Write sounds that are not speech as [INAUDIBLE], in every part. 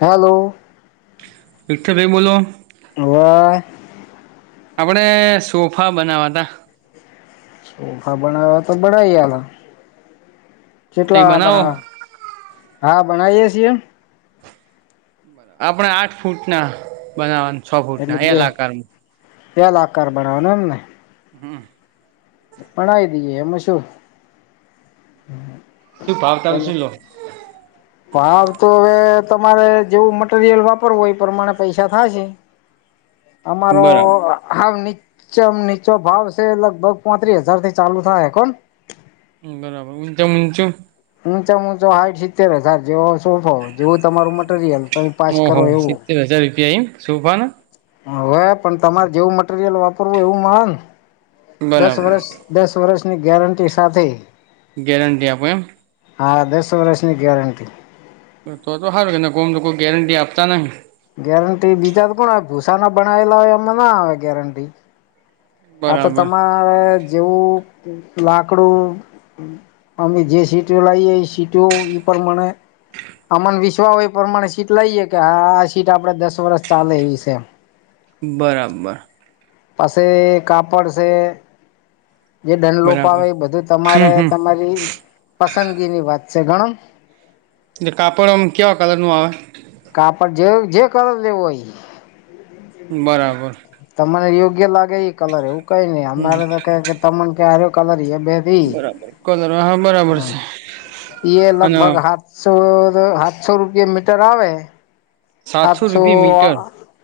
Hello. Vitthal બેન બોલો. [UNINTELLIGIBLE] આપડે સોફા બનાવવાના. સોફા બનાવવા તો બનાઈ આલા તઈ કેટલા બનાવો બનાવવા. હા બનાઈએ છીએ. આપડે આઠ ફૂટ ના બનાવાનું. એટલે બે ત્યાલ આકાર બનાવાનો ને. હમ્મ. બનાઈ દઈએ એમાં શું. શું ભાવતાલ સીલો. ભાવ તો હવે તમારે જેવું મટરિયલ વાપરવું એ પ્રમાણે પૈસા થાય છે. અમારો બરાબર આ હાવ નીચો નીચો ભાવ છે લગભગ પોત્રીસ હજાર થી ચાલુ થહે કોન. હમ્મ બરાબર હું [UNINTELLIGIBLE] મુચો મુંચો હઈટ શીતે વધાર જો છો. [UNINTELLIGIBLE] જેવું તમારું મટીરીયલ તમે પાંચ ઓહો કરો એવું. સિત્તેર હજાર રૂપિયા એમ સોફા ના હવે પણ તમારે જેવું મટીરિયલ વાપરવું એવું મા ન દસ બરાબર વર્ષ દસ વર્ષની ગેરંટી સાથે ગેરેંટી આપો એમ. હા દસ વર્ષની ગેરેન્ટી. તો તો હારુ એના ગોમો લોકો ગેરેન્ટી આપતા નથી. ગેરંટી બીજા તો કોણ આવે ભૂસા ના બનાવેલા હોય એમાં ના આવે ગેરંટી. આ તો બરાબર તમારે જેવું લાકડું અમે જે સીટો લઈએ ઈ સીટો ઈ પણ બને. અમન વિશ્વા હો એ પ્રમાણે સીટ લઈએે કે આ સીટ આપડે દસ વર્ષ ચાલે એવી છે. બરાબર. પસે કાપડ છે. જે દંડ લોપ બરાબર આવે એ બધું હમ તમારે હમ તમારી પસંદગીની વાત છે ગણો. એ કાપડ આમ કેવા કલર નું આવે. કાપડ જે જે કલર લેવું હોય. બરાબર. તમને યોગ્ય લાગે એ કલર એવું કઈ ની હમ અમારે તો કેમ કે તમને ક્યારે કલર યે બે થી બરાબર કલર હા હા બરાબર છે. એ અને લગભગ સાતસો સાતસો રૂપિયાે મીટર આવે. સાતસો રૂપિયા મીટર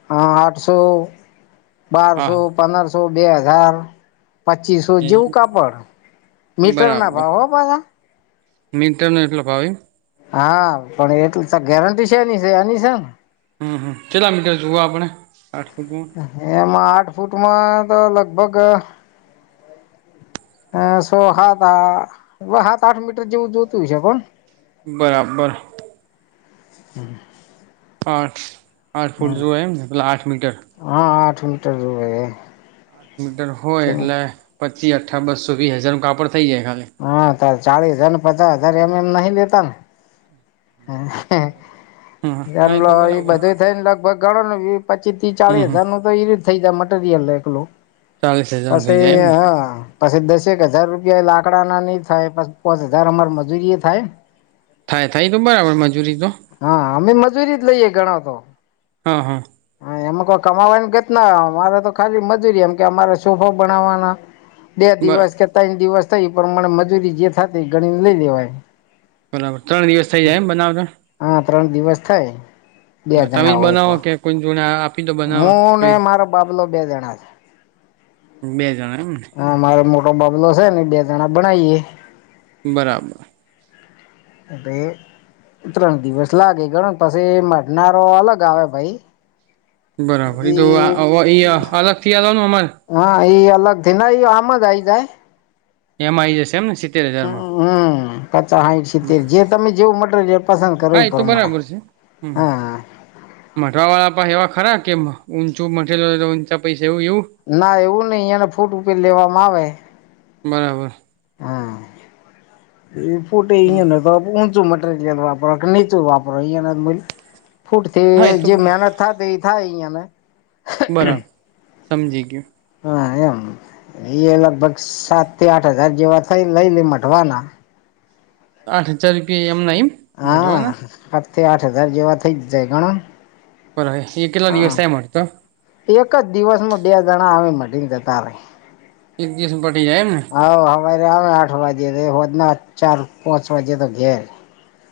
હા આઠસો હા બારસો પંદરસો બે હજાર પચીસો જેવું કાપડ મીટર ના ભાવ હો ભાયા. મીટરના કેટલો ભાવે. હા પણ એટલ તો ગેરંટી છે ની એની છે. હમ્મ હમ કેટલા મીટર જુઓ આપણે આઠ મીટર. એમાં આઠ ફૂટમાં તો લગભગ અ સો સાત આ સાત આઠ મીટર જેવું જોતું હશે કોન બરાબર હમ આઠ આઠ ફૂટ જોએ એમને પેલા આઠ મીટર હા આઠ મીટર જોયે આઠ મીટર હોય એટલે પચી અઠા બસો વીહ હજારનું કાપડ થઈ જાય ખાલી હા ત ચાલીસ હજાર ને પચાસ હજાર એમ એમ નહિ લેતા ને હમ હ હા એલો તો એ બરાબર બધું થઈ ને લગભગ ગણો ને પચીસ થી હમ ચાલીસ હમ હજાર નું તો એ રીત થઈ જાય મટીરિયલ એકલું ચાલીસ હજાર નું થઈ પછી જાય એમ ને હા. પછી દસેક હજાર રૂપિયા લાકડાના ની થાય પછી પાંચ હજાર અમાર મજૂરીએ થાય. થાય થાય તો બરાબર મજૂરી તો હા અમે મજૂરી જ લઈએ ગણો તો હા હા હા એમાં કોઈ કમાવાની ઘટ ના આવે તો ખાલી મજૂરી એમ કે અમારે સોફા બનાવવાના બે બર દિવસ કે ત્રણ દિવસ થઈ પણ મણે મજૂરી જે થાતી ગણીને લઈ લેવાની બરાબર ત્રણ દિવસ થઇ જાય એમ બનાવતા હા ત્રણ દિવસ થાય બે તમે જ જણા હોય બનાવો તો કે કોઈ જોડે આપ હું ને મારો બાબલો બે જણા જ બે જણા એમને હા મારો મોટો બાબલો છે ને બે જણા બનાવીએે બરાબર એ ત્રણ દિવસ લાગે ગને પછી મધનારો અલગ આવે ભાઈ બરાબર તો એ ઈ અલગથી આલવાનું અમારે. હા એ અલગથી એયુ આમાંજ આઈ જાય. એમાં આઈ જશે એમને સિત્તેર હજારમાં. હમ પચાસ સાઠ સિત્તેર જે તમે જેવું મટેરિયલ પસંદ કરો એ હા તો પ્રમાણે. બરાબર હમ. હા મટવા વાળા પછા એવા ખરા કે ઊંચું મટીરિયલ હોય તો ઊંચા પૈસા એવું ખરું ના એવું નઈ એને ફૂટ ઉપર લેવામાં આવે. બરાબર. હા એ ફુટે ઈ ન તો ઉંચું મ. વાપરો કે નીચું વાપરો હા એ તો ફૂટથી મહેનત એ જ થા તે થાય યાને. બરાબર સમજી ગયું. હા એમ એ લગભગ સાત થી આઠ હજાર જેવા થાય લઈ લે મઢવાના. આઠ હજાર રૂપિયા એ એમ ના હીમ. હા સાત થી આઠ હજાર જેવા થઇ જ જાય ગણોનેં બરાબાર એ કેટલા દિવસ થાય મઢતા એક જ દિવસમાં બે જણા આવી મલીને જતા રે એક દિવસ બઢી જાય એમ ને. હા, હરે આમ આઠ વાજે ર હોદના ચાર પાંચ બજે તો ઘેર. [UNINTELLIGIBLE]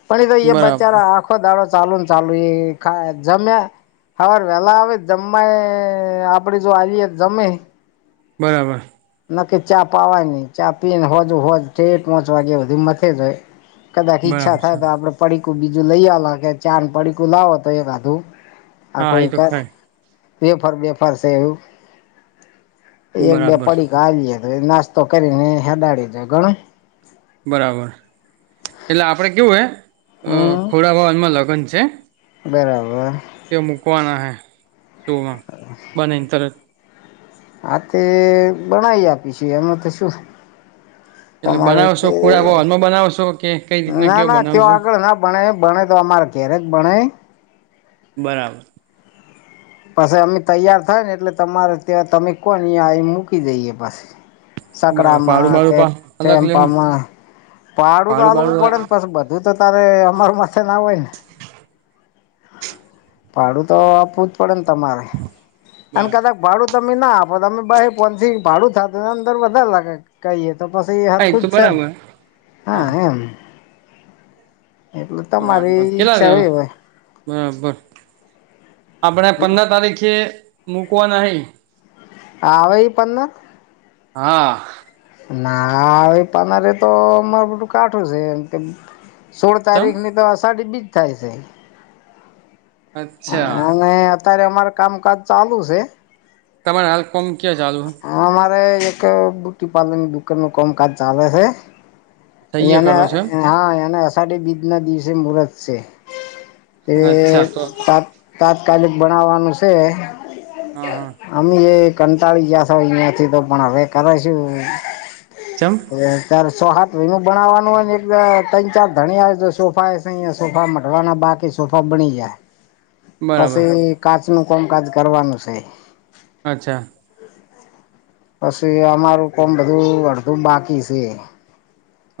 પણ એ તો એ બરાબર બચારા આખો દાડો ચાલુ ને ચાલુ એ જમ્યા. હારાર વેલા આવે જમમા આપડે જો આવીએ જમે. બરાબર. નકી ચા પાવાય નહી ચા પી ને હોજ હો પાંચ વાગે બધી મથે જ હોય. કદાચ ઈચ્છા બરાબર થાય સર તો આપડે. પડીકું બીજું લઈ આવે કે ચાર પડીકું લાવો તો એકાધું આ હા એ કોઈ. તો થાય બેફર બેફર છે એવું એક બે. બરાબર ગાવએ તો નાસ્તો કરીને હડાડી દે ઘણું બરાબર એટલે આપડે કેવું હે હમ ખોડાભવનમાં લગ્ન છે. બરાબર. [UNINTELLIGIBLE] આ તે બનાવી આપી છે એમાં તો શું. એટલે તમારે બનાવશો જે પૂરા હોલમાં બનાવશો કે કઈ રીતના ના કેવો ના તેઓ બનાવશો આગળ ના. ભણે ભણે તો અમારે ક્યારેક ભણે. બરાબર. પછી અમે તૈયાર થાય ને એટલે તમારે ત તમે કોણ અ મૂકી જઈએ પાછ. બરાબર સકડામાં ભાડું બાડું કે પા અલગ લેહો ને ચેમપામાં પાડું તો ભાડું બાડું હલવું બરાબર પડે ને પછ બધા. તું તો તારે અમારું માથે ના હોય ને. પાડું તો આપવું જ પડે ને તમારે અને હા કદા ભાડું તમે ના આપો તમે બ પોનથી ભાડું થતું ને અંદર વધારે લાગે કઈ. તો પછી એ હરખું તો જ છે બરાબર હા એમ. એટલું તો વાંધો મારી કેટલા છે લેવા હોય. બરાબર આપણે પંદર તારીખે મકવાના હ. હવેાઈ પંદ. હા. ના પાનારે તો અમાર બધું કાઠું છે એમ કે. સોળ ચમ તારીખ ની તો અષાઢી બીજ થાય છે અચ્છા અને. અત્યારે અમાર કામકાજ ચાલુ છે. તમારે હાલલ્ કોમ ક્યાં ચાલુ. હા અમારે એક બ્યુટી પાર્લરની દુકાન નું કામકાજ ચાલે છે સહીએ એને કરો છો એમ હા એને અઢ બીજના દિવસે મુરત છે એ અચ્છા તો તો ત તાત્કાલિક બનાવવાનું છે હા હા અમે જે કંટાળી ગયા અિયાયાથી તો પણ હવે કરે છ ચમપ અત્યારે સોહાટ વિનું બનાવાનું હોને એક તણ ચાર ધણિયા સોફા યા સોફા મઢવાના બાકી સોફા બની જાય હ પછી કાચ ન કામકાજ કરવાનું છે અચ્છા પછ અમારું કોણ બધું અડધું બાકી છે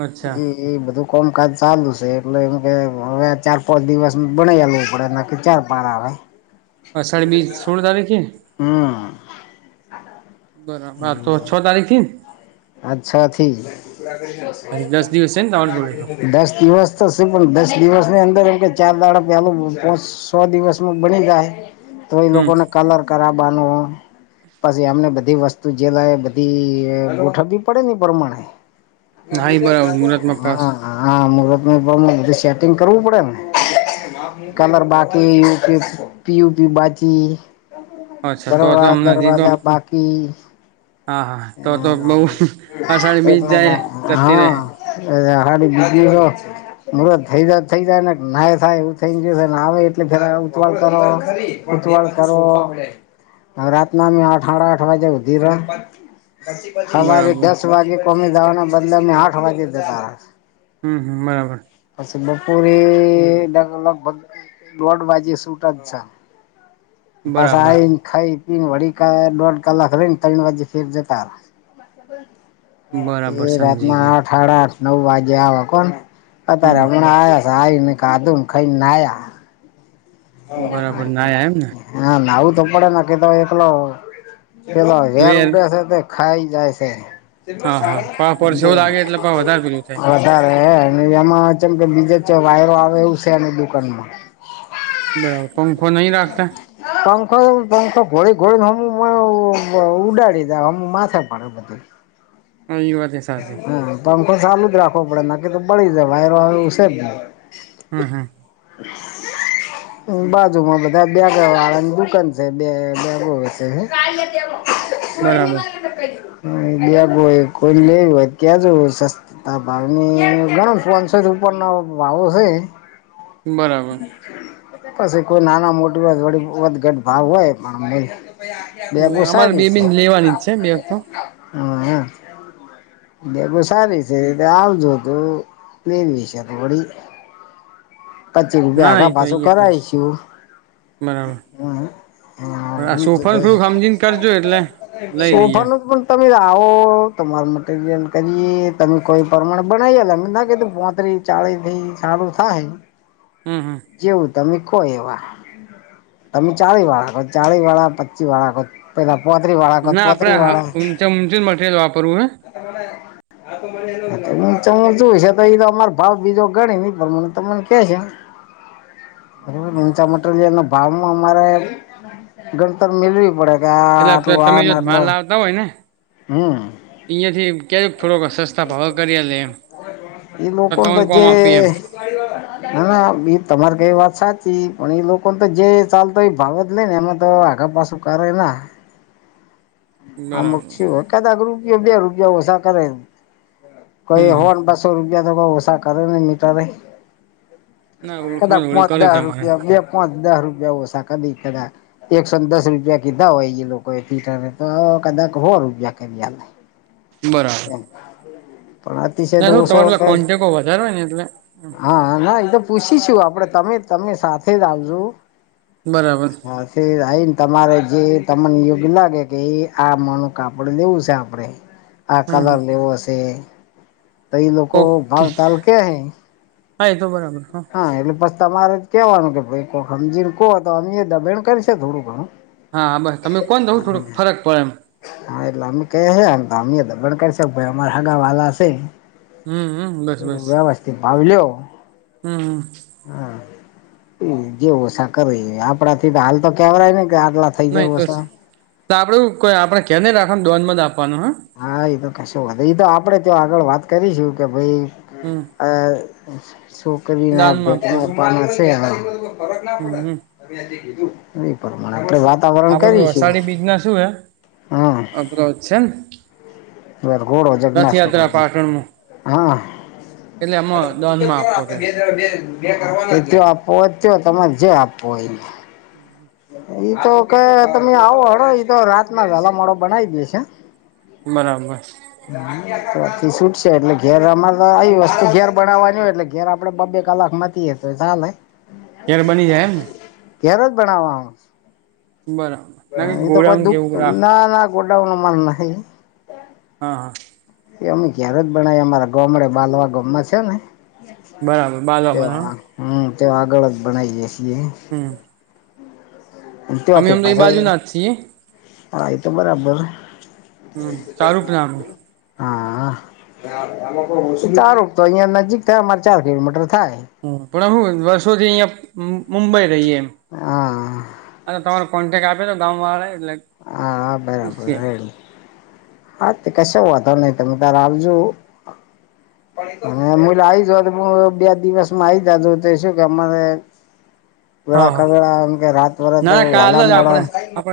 અચ્છા એ એ બધું કમકાજ ચાલુ છે એટલે એમ કે હવે ચાર પાંચ દિવસ બના લવું પડે વિચાર પાાર આવે અષઢ બી સોળ તારીખ હા બરાબર તો છ તારીખ થી ને અચ્છા અથી હજી દસ દિવસ છે ને તમારી જોડે તો દસ દિવસ પણ દસ દિવસ ની અંદર એમ કે ચાર દાણા પેલું સો દિવસમાં બની ગાયય તો એ હમ લોકોને કલર કરાવવાનું પછી એમને બધી વસ્તુ ત જેલા બધી ગોઠવી પડે ને પ્રમાણે હા એ બરાબર મુહૂર્તમાં પાસ હા. હા સેટિંગ કરવું પડેને કલર બાકી કેયી પીયુપી બાજી અચ્છા તો તો દરવા અમને હજી તો દરવાજા બાકી હા હા તો તો બઉ એટલા અષાઢી બીજ જાય જતી ર એ હા બીજ હ થઈ જાય થઈ જાય ને ના થાય એવું થઈ ગ આવે એટલેે ઉતવાળ કર ઉતવળ કરવો ન રાતના અઠાર આઠ વાગે ઉધી ર સવારે બરાબર દસ વાગે કોમી જવાના બદલે અ આઠ વાગે જેતા રહ હમ હમ બરાબર. પછી બપોરી અલગ અલગ દોઢ વાધે સુટ જ છે. બસ આ બરાબર ખાય પીરી ડોઢ ક હા તે બરાબર સમજી રાતના ગયો આઠ સાડા આઠ નવ વાગે આવે કોણ અત્યારે હમ હમણાં આવ્યા. સાહીને કાદમ ખાઈ નાયા. બરાબર નાયા એમ ને હા ના આવું તો પડે ના કીધો એકલો. પેલા હેર વેર ઉડે છે તો ખાઈ જાય છે. હા હા પા પરસેવો જે લાગે એટલે પા વધારે પેલું થાય હા વધારે હ અને એમાં જેમ કે બીજે વાયરો આવે એવું છે એની દુકાનમાં. બરાબર પંખો નહી રાખતા. પંખો પંખો ગોળી ગોળીને હ ઉડાડી દા હમ માથે પાડ આ બધી આ યુવાગેસ. હા પંખો ચાલુ જ રાખવો પડે નકી તો પળી જાય વાયરો આવે એવું છે જને હામ હમ [UNINTELLIGIBLE] બાજુમાં બધા બેગરા વાળાની દુકાન છે બે બેગ હ એ બરાબર દ બય કરી લ એ્યા કેજો ત ભાવની ઘણો ફંસ ઉપરના ભાવો છે. બરાબર. પછી કોઈ નાના મોટી ગટ ભાવ હોય પણ બેગુસાય અમારે બ છે બેબીને લેવાની જ છે બે તો હા એમ. બેું સારી છે રીતે આવજ તું પન વિશે તો વડી પચીસ રૂપિયા ના આખા એ તો પાછું એ કરશે કરાવીશું. બરાબર. હા હા આ બીજું સોફર ફૂ કશું સમજીને કરજો એટલે લઈ લઈએે એમ. સોફાનું પણ તમે આવો તમારું મટીરિયલ કરીએ તમે કોઈ પ્રમાણે બનાવીએ અમે ના કધું પોતરી ચાળી ભી ચારું થાય. હમ હમ. જેવું તમે કો એવા. તમે ચાવી વાળાો ચાવિ વાળા પચી વાળા કો. પોતરી વાળકો ના આપડે પોતરી વાળ હ ઊંચ ઊંચું મટીરિયલ વાપરવું છું છે તો એ તો અમાર ભાવ બીજો ગણી નહી પણ તમને કે છે ઉચા માટે. પે્રોલય ના ભાવમાં અમારે ગણતર મેલવી પડે કે આ આટલું આ આટ હોવે ને. હમ. અહિયાંથી ક્યારેક થોડોક સસ્તા ભાવ કરી યારે. એ લોકો ને જે. એમ ના ના એ તમારે કઈ વાત સાચી પણ એ લોકોને તો જે ચાલતો એ ભાવ જ લે ને એમાં તો આગા પાસું કરે ના અમુક બરાબર થયું હોય કદાક રૂપીયો બે રૂપિયા ઓછા કરે એમ હમ કઈ હો હમ ને બસો સો રૂપિયા તો બ ઓ સાસા કરે ને મીટર લય ના કદા ઓળખાણ ઓળી પાચ કરે દારુ તમારે પીયા બે પાચ દહ રૂપિયા ઓછા કદી કદા એકસો ને દસ રૂપિયા કીધા હોય એ લોકો એ પીટર એ. તો કદાક હો રૂપિયા કરિયારે બરાબર પણ. અતિશય ના તો તમારા પેલા કોન્ટેક્ટ વધારે ને એટલે હા હા ના એતો પૂછીશું આપડે તમે તમે સાથે જ આવજો. બરાબર હા તે આઈને તમારે જે તમને યોગ્ય લાગે કે આ માંનું કાપડ લેવું સે આપડે આ હમ કલર હમ લેવો સે. તો ઈ લોકો ઓકે ભાવતાલ કે હી. હા એતો બરાબર. હા એટલે પસ તમારે જ કેવાનું કે ભાઈ કોક હમજીને કો તો અમે એ દબેણ કરી છે થોડું ઘણું. હા બસ તમે કોન તોય થોડુંક ફરક પડે એમ. હા એટલે અમે કહીએ હે એમ તો અમે દબણ કરશે કે ભાઈ અમાર હગા વાલા સે. હમ હમ બસ એટલે વ્યવસ્થિત ભાવ લ્યો. હમ હમ હા જે ઓસા કરે ઈ આપડાથી તો હાલ તો કેવરાઈ નહીં કે આટલા થઈ ના જાય ઈતો સે ઓછા તો આપડે હું કોઈ આપણે કે નહીં ને આ રાખવા દોન જ આપવાનું હા. હા એતો કશું વાંધો ઈતો આપડે ત્યાં આગળ વાત કરીશું કે ભઈ હમ અ સોકરીના ભેટમાં આપવાનું છે હહ ફરક ના હમ પડે હમ ને [INAUDIBLE] કીધું ઈ પ્રમાણે આપણે વાત વાતાવરણ આપડે કરીશું હા બરાબર છે ન? વરઘોડો જગન્નાથ ભગવાનનો પાટણમાં હા એટલે અરે આમાં દોનમાં [INAUDIBLE] આપવો આપણે છે બે જણા બે જ એ તો આપવો હોય તો કયો તમારે જે આપવો હોય ઈ. હમ હમ ઈ તો કે તમે આવો હેડો ઈતો રાતના વેલા મોડો બનાઈ દેશે. બરાબર. હમ તોથી સુટ છે એટલે ઘેર અમારે તો આઈ વસ્તુ ઘેર બનાવાની હોય એટલે ઘેર આપડે બબે કલાક મથ તી એ તો ચાલે. ઘેર બની જાય એમને? ઘેર જ બણાવાનું બરાબર ના હહ એ તો કોઈ ગોડાઉન દુખ કેવું રાખ ના ના ગોડાઉનનો માલ નાખે હે? હહ હહ એ અમે ઘેર જ બણાઈ અમારા ગોમડે બાલવા ગોમમાં છે ને. બરાબર બાલા તે બરા હમ તે આગળ જ બનાઈએ છીએ. હમ અમે ત્યાંથી ઓમ તો ઈ પાસે બાજુના જ છીએ. હા એ તો બરાબર. હમ સારું જ [INAUDIBLE] હા [INAUDIBLE] સારું તો અહિયાં નજીક થાય અમારે ચાર કિલોમીટર થાય. હમ પણ હું વર્ષોથી ઈયાં મુંબઈ રહીએ એમ. હા અને તમારો કોન્ટેક આપ્યો તો ગામવાળાએ એટલે હા બરાબર પુસીએ. રેડી હા તે કશો વોધો નહીં તમે કાલ આવજો. હ હુંલા આવી જાય તો મું બે દિવસમાં આઈ જાજો તે શું કે અમારે તું હા આ હા કર આમ કે રાત પડે તો ના કાલ વેલા જ મોડા. આપણે આપડે